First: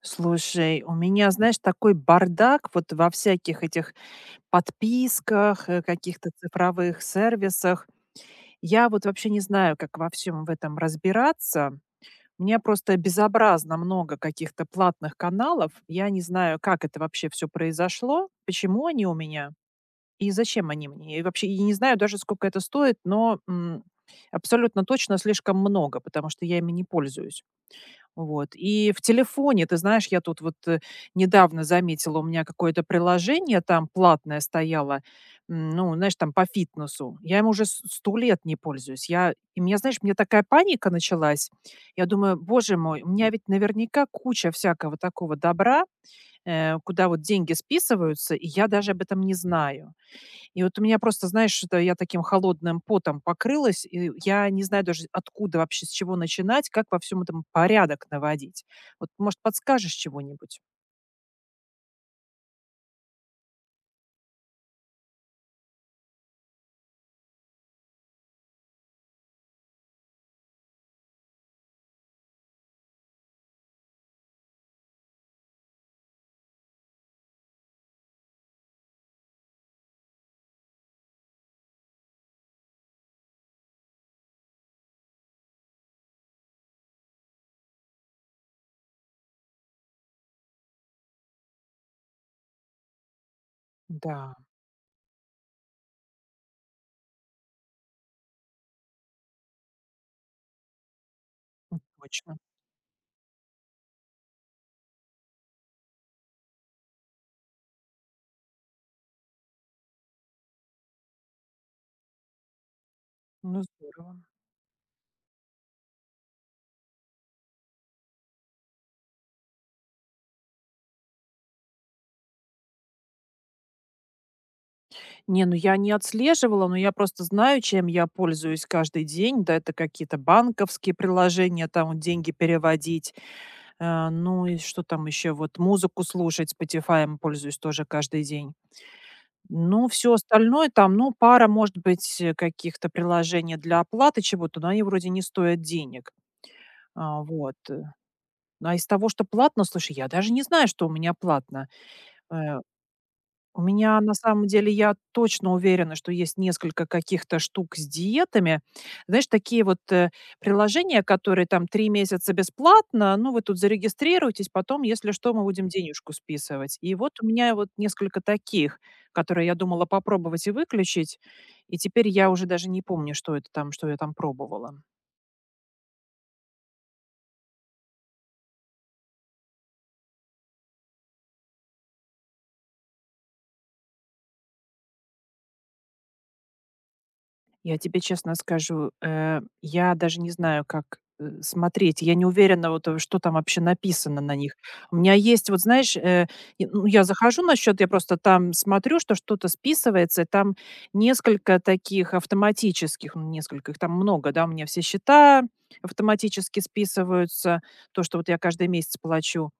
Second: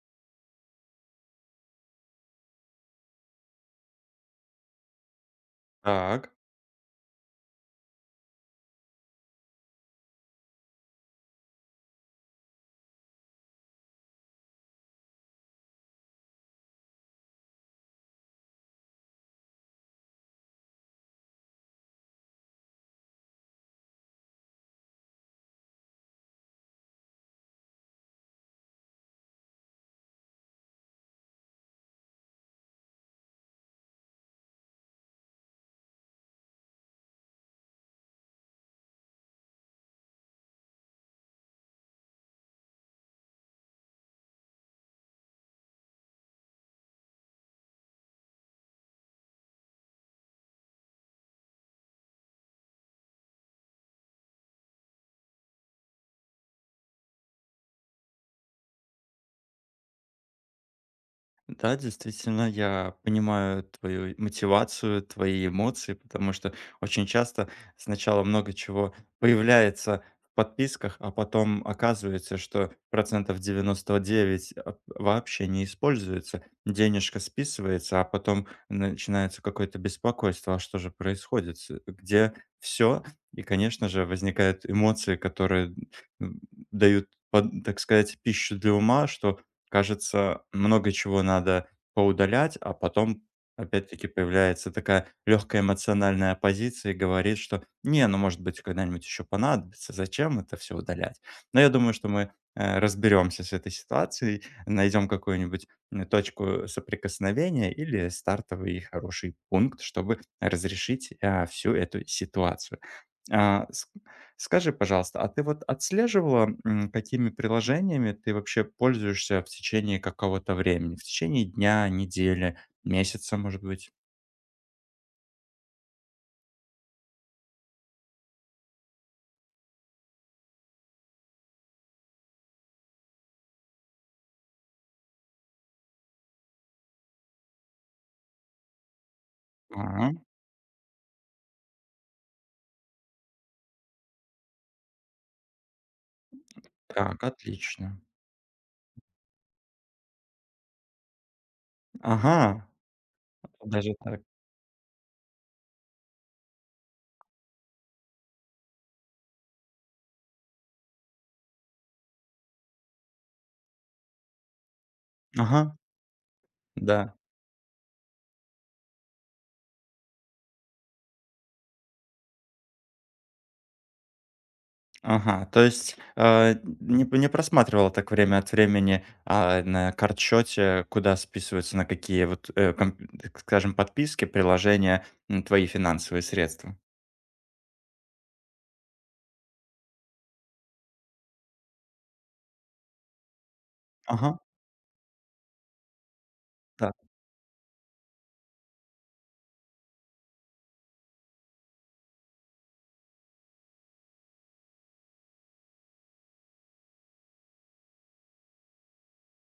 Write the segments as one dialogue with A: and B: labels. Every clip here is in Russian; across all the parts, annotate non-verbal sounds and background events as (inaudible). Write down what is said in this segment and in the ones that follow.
A: Слушай, у меня, знаешь, такой бардак вот во всяких этих подписках, каких-то
B: Так,
A: цифровых сервисах. Я вот вообще не знаю, как во всем в этом разбираться. У меня просто безобразно много каких-то платных каналов. Я не знаю, как это вообще все произошло, почему они у меня и зачем они мне. И вообще и не знаю даже, сколько это стоит, но абсолютно точно слишком много, потому что я ими не пользуюсь. Вот. И в телефоне, ты знаешь, я тут вот недавно заметила, у меня какое-то приложение там платное стояло, ну, знаешь, там по фитнесу. Я им уже 100 лет не пользуюсь. Я, и меня, знаешь, у меня такая паника началась. Я думаю, боже мой, у меня ведь наверняка куча всякого такого добра, куда вот деньги списываются, и я даже об этом не знаю. И вот у меня просто, знаешь, что я таким холодным потом покрылась, и я не знаю даже, откуда вообще, с чего начинать, как во всем этом порядок наводить. Вот, может, подскажешь чего-нибудь?
B: да, действительно, я понимаю твою мотивацию, твои эмоции, потому что очень часто сначала много чего появляется в подписках, а потом оказывается, что процентов 99 вообще не используется, денежка списывается, а потом начинается какое-то беспокойство, а что же происходит, где все. И, конечно же, возникают эмоции, которые м, дают, так сказать, пищу для ума, что кажется, много чего надо поудалять, а потом опять-таки
A: Да,
B: появляется такая легкая эмоциональная оппозиция и говорит, что не, ну может быть когда-нибудь еще понадобится, зачем это все удалять. Но я думаю, что мы
A: точно.
B: разберемся с этой ситуацией, найдем какую-нибудь точку соприкосновения или стартовый хороший пункт, чтобы разрешить всю эту ситуацию.
A: Ну,
B: А, ск
A: здорово.
B: Скажи, пожалуйста, а ты вот отслеживала, какими приложениями ты вообще пользуешься в течение какого-то времени? В течение дня, недели, месяца, может быть?
A: Не, ну я не отслеживала, но я просто знаю, чем я пользуюсь каждый день. Да, это какие-то банковские приложения, там вот деньги переводить. Ну и что там еще? Вот музыку слушать, Spotify пользуюсь тоже каждый день. Ну,
B: А,
A: все остальное там, ну, пара, может быть, каких-то приложений для оплаты чего-то, но они вроде не стоят денег. А,
B: так,
A: вот, э.
B: отлично.
A: А из того, что платно, слушай, я даже не знаю, что у меня платно. Э
B: Ага,
A: у
B: даже
A: меня на
B: так.
A: самом деле, я точно уверена, что есть несколько каких-то штук с диетами. Знаешь, такие вот, приложения, которые там 3 месяца бесплатно, ну, вы тут зарегистрируйтесь, потом, если что, мы будем
B: Ага,
A: денежку списывать. И вот
B: да.
A: у меня вот несколько таких, которые я думала попробовать и выключить, и теперь я уже даже не помню, что это там, что я там пробовала.
B: Ага, то есть, не просматривала так время от времени, а, на счете, куда списываются, на какие вот, комп так скажем, подписки, приложения, твои финансовые средства?
A: Я тебе честно скажу, я даже не знаю, как, смотреть. Я не уверена, вот, что там вообще написано на
B: Ага.
A: них. У меня есть, вот знаешь, и, ну,
B: Да.
A: я захожу на счет, я просто там смотрю, что что-то списывается, и там несколько таких автоматических, ну, несколько, их там много, да, у меня все счета автоматически списываются, то, что вот я каждый месяц плачу.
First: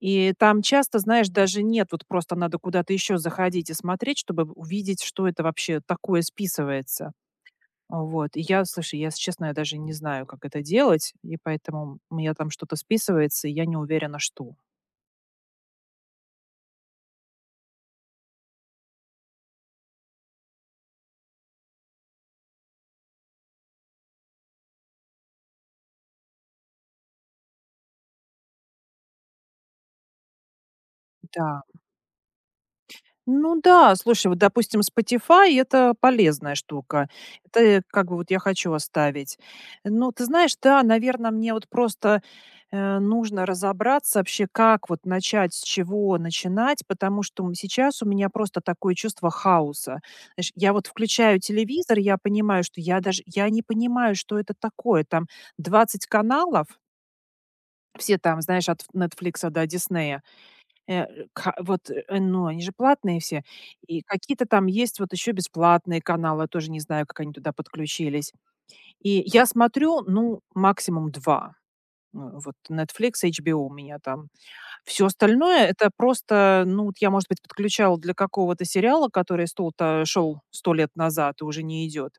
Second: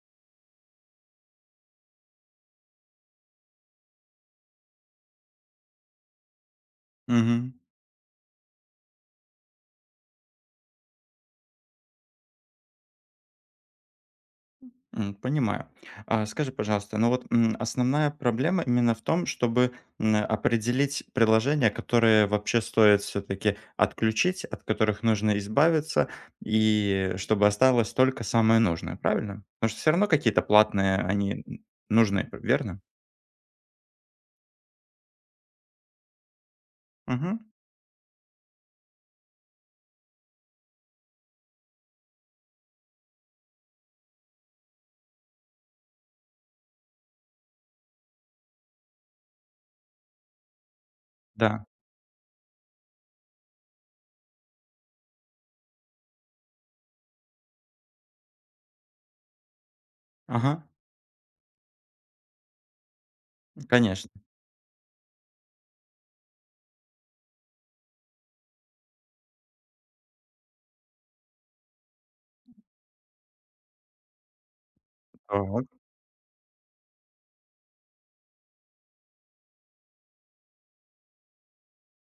A: И там часто, знаешь, даже нет, вот просто надо куда-то еще заходить и смотреть, чтобы увидеть, что это вообще такое списывается.
B: Мгм.
A: А, вот. И я, слушай, я, если честно, я даже не знаю, как это делать, и поэтому у меня там что-то списывается, и я не уверена, что.
B: М, понимаю. А, скажи, пожалуйста, ну вот, основная проблема именно в том, чтобы, определить приложения, которые вообще стоит все таки отключить, от которых нужно избавиться, и чтобы осталось только самое нужное, правильно? Потому что все равно какие-то платные, они
A: Да.
B: н нужны, верно?
A: Ну да, слушай, вот, допустим, Spotify — это полезная штука.
B: Мгм.
A: Это как бы вот я хочу оставить. Ну, ты знаешь, да, наверное, мне вот просто, нужно разобраться вообще, как вот начать, с чего начинать, потому что, сейчас у меня просто такое чувство хаоса. Знаешь, я вот включаю
B: Да.
A: телевизор, я понимаю, что я даже я не понимаю, что это такое. Там 20 каналов, все там, знаешь, от "Нетфликса" до "Диснея".
B: Ага.
A: Э, ка вот, э, э, ну, они же платные все. И
B: Конечно.
A: какие-то там есть вот еще бесплатные каналы, тоже не знаю, как они туда подключились. И я смотрю, ну, максимум два. Ну, вот Netflix, HBO у меня там. Все
B: Так.
A: остальное — это просто, ну, вот я, может быть, подключала для какого-то сериала, который стол-то шел 100 лет назад и уже не идет.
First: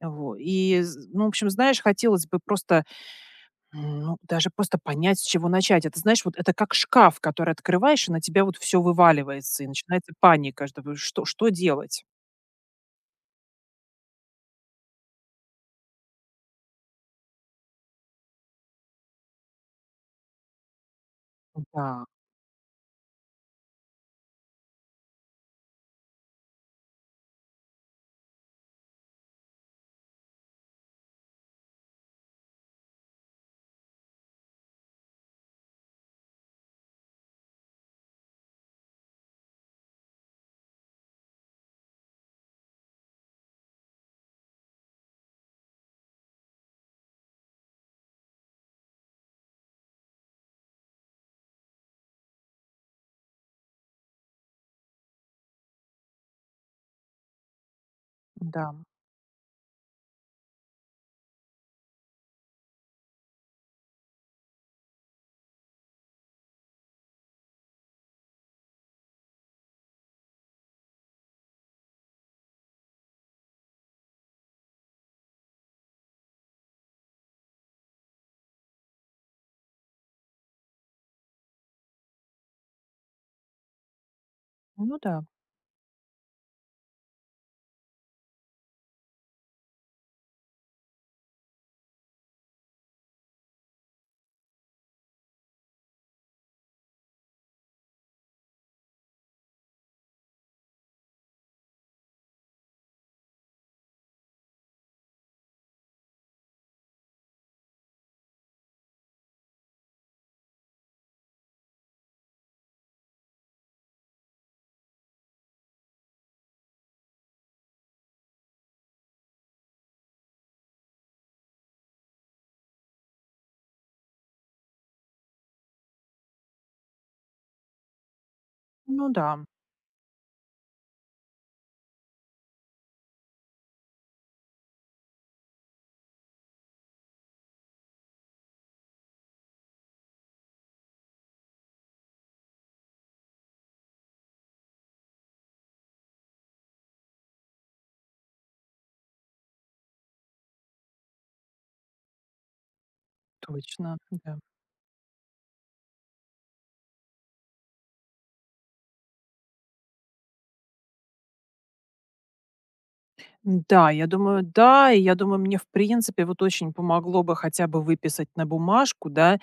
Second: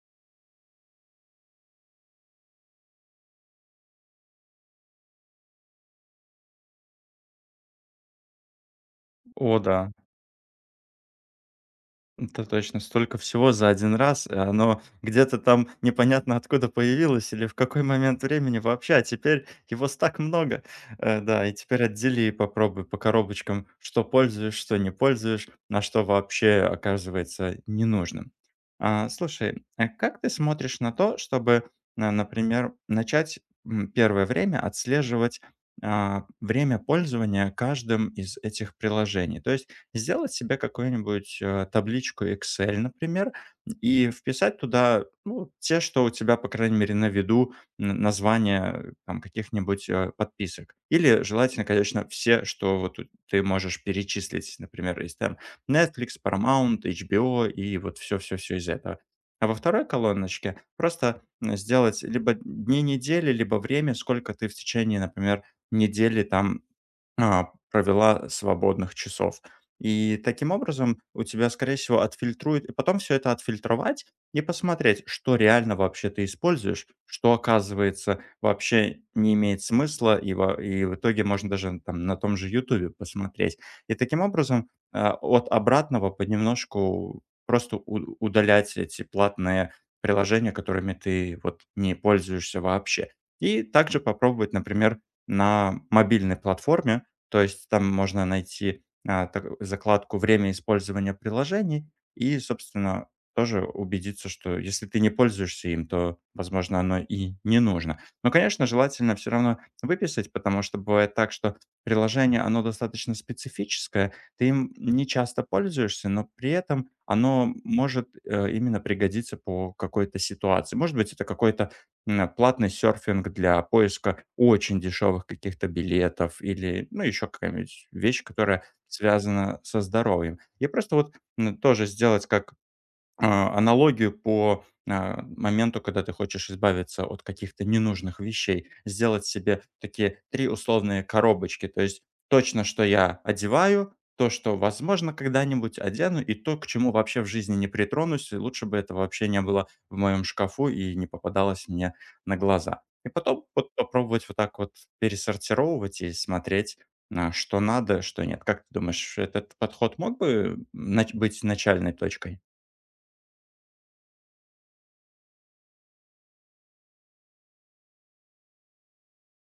A: Во. И з Ну, в общем, знаешь, хотелось бы просто ну, даже просто понять, с чего начать. Это, знаешь, вот это как шкаф, который открываешь, и на тебя вот все
B: О
A: вываливается, и
B: да.
A: начинается паника, что бы что делать?
B: Это точно, столько всего за один раз, и оно где-то там непонятно откуда появилось или в какой момент времени вообще, а теперь его с так много. Э, да, и теперь
A: Да,
B: отдели и попробуй по коробочкам, что пользуешь, что не пользуешь, на что вообще оказывается ненужным. А, слушай, а как ты смотришь на то, чтобы, на например, начать, первое время отслеживать, время пользования каждым из этих приложений? То есть сделать себе какую-нибудь, табличку Excel, например, и вписать туда, ну, те, что у тебя, по крайней мере, на виду, н названия, там, каких-нибудь, подписок. Или желательно, конечно, все, что вот у ты можешь перечислить, например, из там Netflix, Paramount, HBO и вот все-все-все из
A: да.
B: этого. А во второй колоночке просто, сделать либо дни недели, либо время, сколько ты в течение, например, недели там провела свободных часов. И таким образом у тебя, скорее всего, отфильтрует, и потом все это отфильтровать и посмотреть, что реально вообще ты используешь, что, оказывается, вообще не имеет смысла, и в итоге можно даже там на том же Ютубе посмотреть. И таким образом
A: Ну да,
B: от обратного понемножку просто удалять эти платные приложения, которыми ты вот не пользуешься вообще. И также попробовать, например, на мобильной платформе, то есть там можно найти, так закладку "Время использования приложений", и, собственно, тоже убедиться, что если ты не пользуешься им, то, возможно, оно и не нужно. Но, конечно, желательно все равно выписать, потому что бывает так, что приложение, оно достаточно специфическое, ты им не часто пользуешься, но при этом оно может, именно пригодиться по какой-то ситуации. Может быть, это какой-то платный серфинг для поиска очень дешевых каких-то билетов или, ну, еще какая-нибудь вещь, которая
A: ну да,
B: связана со здоровьем. И просто вот тоже сделать как аналогию по, моменту, когда ты хочешь избавиться от каких-то ненужных вещей. Сделать себе такие 3 условные коробочки. То есть точно, что я одеваю, то, что, возможно, когда-нибудь одену, и то, к чему вообще в жизни не притронусь, и лучше бы этого вообще не было в моем шкафу и не попадалось мне на глаза. И потом вот
A: точно,
B: попробовать вот
A: да.
B: так вот пересортировывать и смотреть, что надо, что нет. Как ты думаешь, этот подход мог бы нач быть начальной точкой?
A: Да, я думаю, да. И я думаю, мне, в принципе, вот очень помогло бы хотя бы выписать на бумажку, да,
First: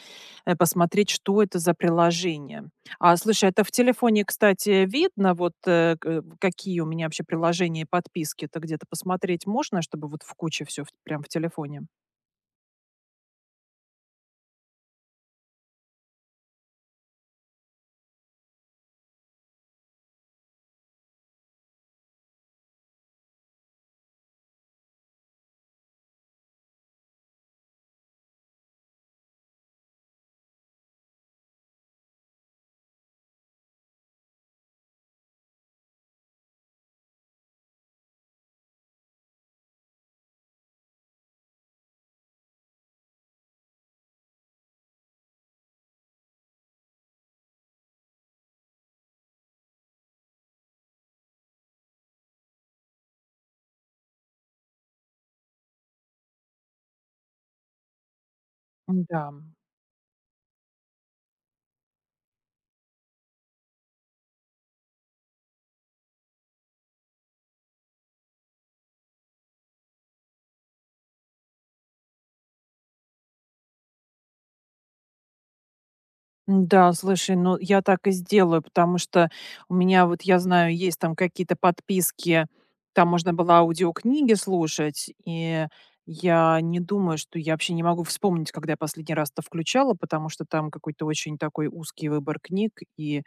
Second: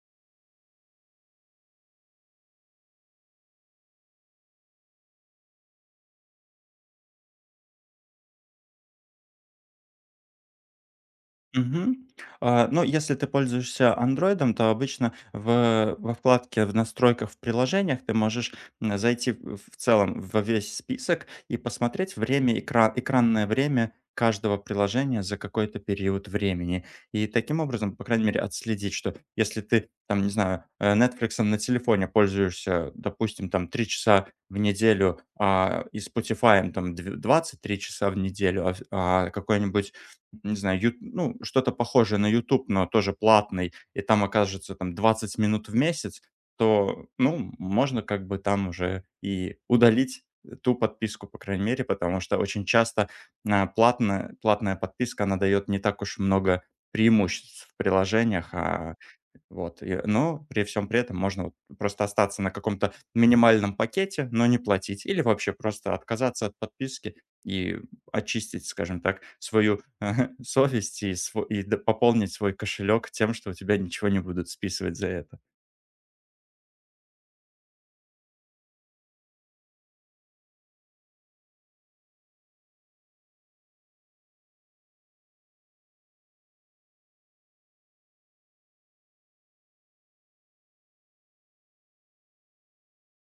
A: посмотреть, что это за приложение. А, слушай, это в телефоне, кстати, видно, вот какие у меня вообще приложения и подписки? Это где-то посмотреть можно, чтобы вот в куче все прям в телефоне?
B: Мгм. А, ну, если ты пользуешься "Андроидом", то обычно в во вкладке в настройках в приложениях ты можешь, зайти в целом во весь список и посмотреть время экранное время каждого приложения за какой-то период времени. И таким образом, по крайней мере, отследить, что если ты там, не знаю, "Нетфликсом" на телефоне пользуешься, допустим, там 3 часа в неделю, и "Спотифаем" там дв 23 часа в неделю, какой-нибудь не знаю, ют ну, что-то похожее на YouTube, но тоже платный, и там окажется там 20 минут в месяц, то, ну, можно как бы там уже и удалить ту подписку, по крайней мере, потому что очень часто, платная подписка, она дает не так уж много преимуществ в приложениях,
A: Да.
B: вот, и, но при всем при этом можно вот просто остаться на каком-то минимальном пакете, но не платить, или вообще просто отказаться от подписки и очистить, скажем так, свою (laughs) совесть и, пополнить свой кошелек тем, что у тебя ничего не будут списывать за это.
A: Да, слушай, ну я так и сделаю, потому что у меня вот, я знаю, есть там какие-то подписки, там можно было аудиокниги слушать, и я не думаю, что я вообще не могу вспомнить, когда я последний раз это включала, потому что там какой-то очень такой узкий выбор книг, и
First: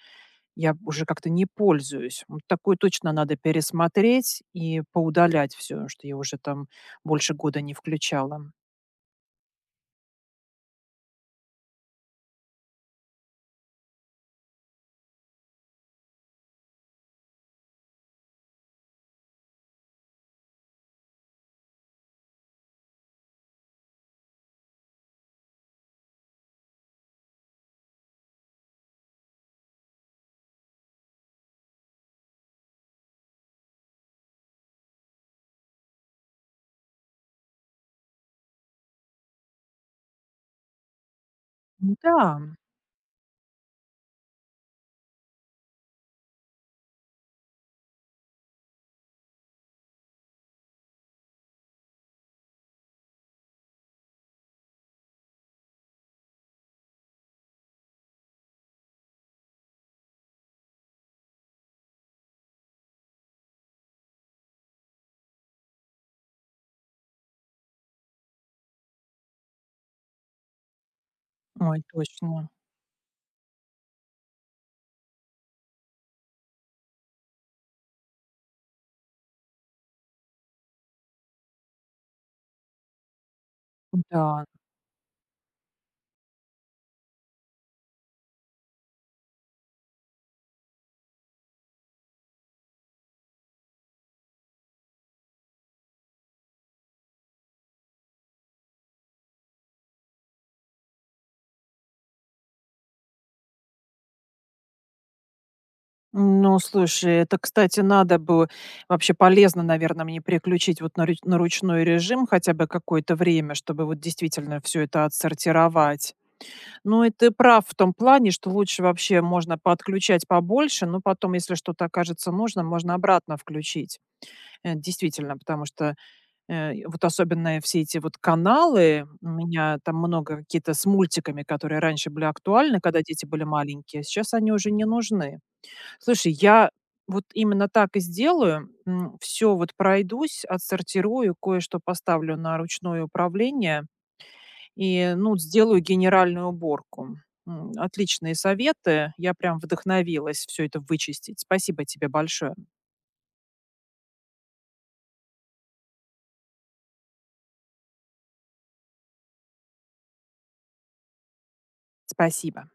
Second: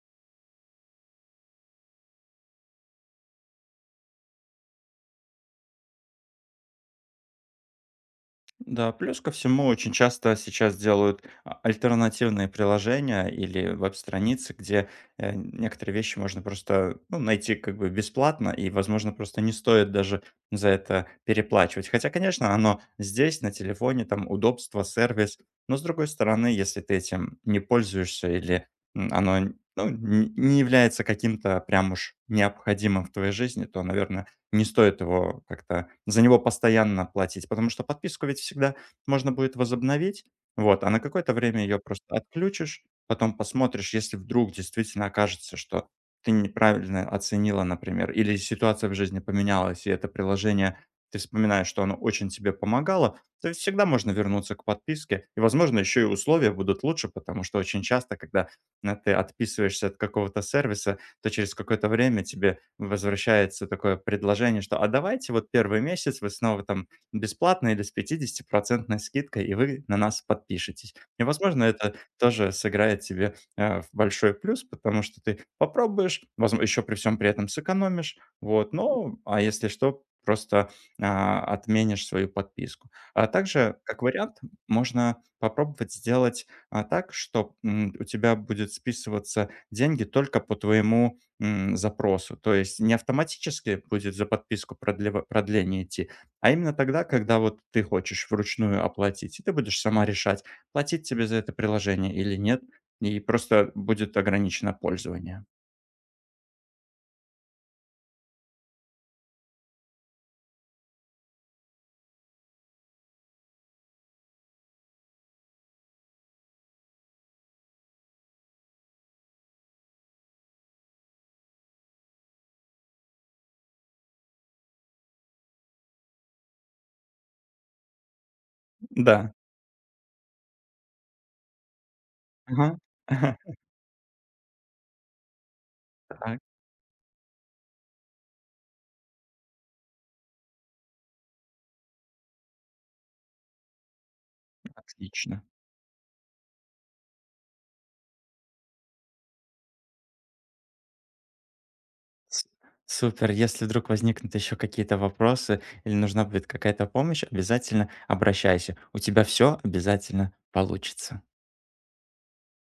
A: я уже как-то не пользуюсь. Вот такое точно надо пересмотреть и поудалять все, что я уже там больше 1 года не включала.
B: Да, плюс ко всему очень часто сейчас делают альтернативные приложения или веб-страницы, где некоторые вещи можно просто ну, найти как бы бесплатно и, возможно, просто не стоит даже за это переплачивать. Хотя, конечно, оно здесь, на телефоне, там удобство, сервис. Но, с другой стороны, если ты этим не пользуешься или оно ну, не является каким-то прям уж необходимым в твоей жизни, то, наверное, не стоит его как-то за него постоянно платить, потому что подписку ведь всегда можно будет возобновить. Вот, а на какое-то время ее просто
A: Да,
B: отключишь, потом посмотришь, если вдруг действительно окажется, что ты неправильно оценила, например, или ситуация в жизни поменялась, и это приложение, ты вспоминаешь, что оно очень тебе помогало, то есть всегда можно вернуться к подписке. И, возможно, еще и условия будут лучше, потому что очень часто, когда ты отписываешься от какого-то сервиса, то через какое-то время тебе возвращается такое предложение, что «а давайте вот первый месяц вы снова там бесплатно или с пятидесятипроцентной скидкой, и вы на нас подпишетесь». И, возможно,
A: ой,
B: это
A: точно.
B: тоже сыграет тебе в большой плюс, потому что ты попробуешь, еще при всем при этом сэкономишь, вот, ну, а если что, просто отменишь свою подписку. А также, как вариант,
A: Да.
B: можно попробовать сделать так, что у тебя будет списываться деньги только по твоему, запросу. То есть не автоматически будет за подписку продлева продление идти, а именно тогда, когда вот ты хочешь вручную оплатить, и ты будешь сама решать, платить тебе за это приложение или нет, и просто будет ограничено пользование.
A: Ну, слушай, это, кстати, надо бы вообще полезно, наверное, мне переключить вот на ручной режим хотя бы какое-то время, чтобы вот действительно все это отсортировать. Ну, и ты прав в том плане, что лучше вообще можно подключать побольше, но потом, если что-то окажется нужно, можно обратно включить. Действительно, потому что вот особенно все эти вот каналы, у
B: Да.
A: меня там много какие-то с мультиками, которые раньше были
B: Ага.
A: актуальны, когда дети были
B: (laughs)
A: маленькие, сейчас они уже не нужны. Слушай,
B: Так,
A: я вот именно так и сделаю. Все вот пройдусь, отсортирую, кое-что поставлю на ручное управление и, ну,
B: отлично.
A: сделаю генеральную уборку. Отличные советы. Я прям вдохновилась все это вычистить. Спасибо тебе
B: С
A: большое.
B: Супер. Если вдруг возникнут еще какие-то вопросы или нужна будет какая-то помощь, обязательно обращайся. У тебя все обязательно получится.
A: Спасибо.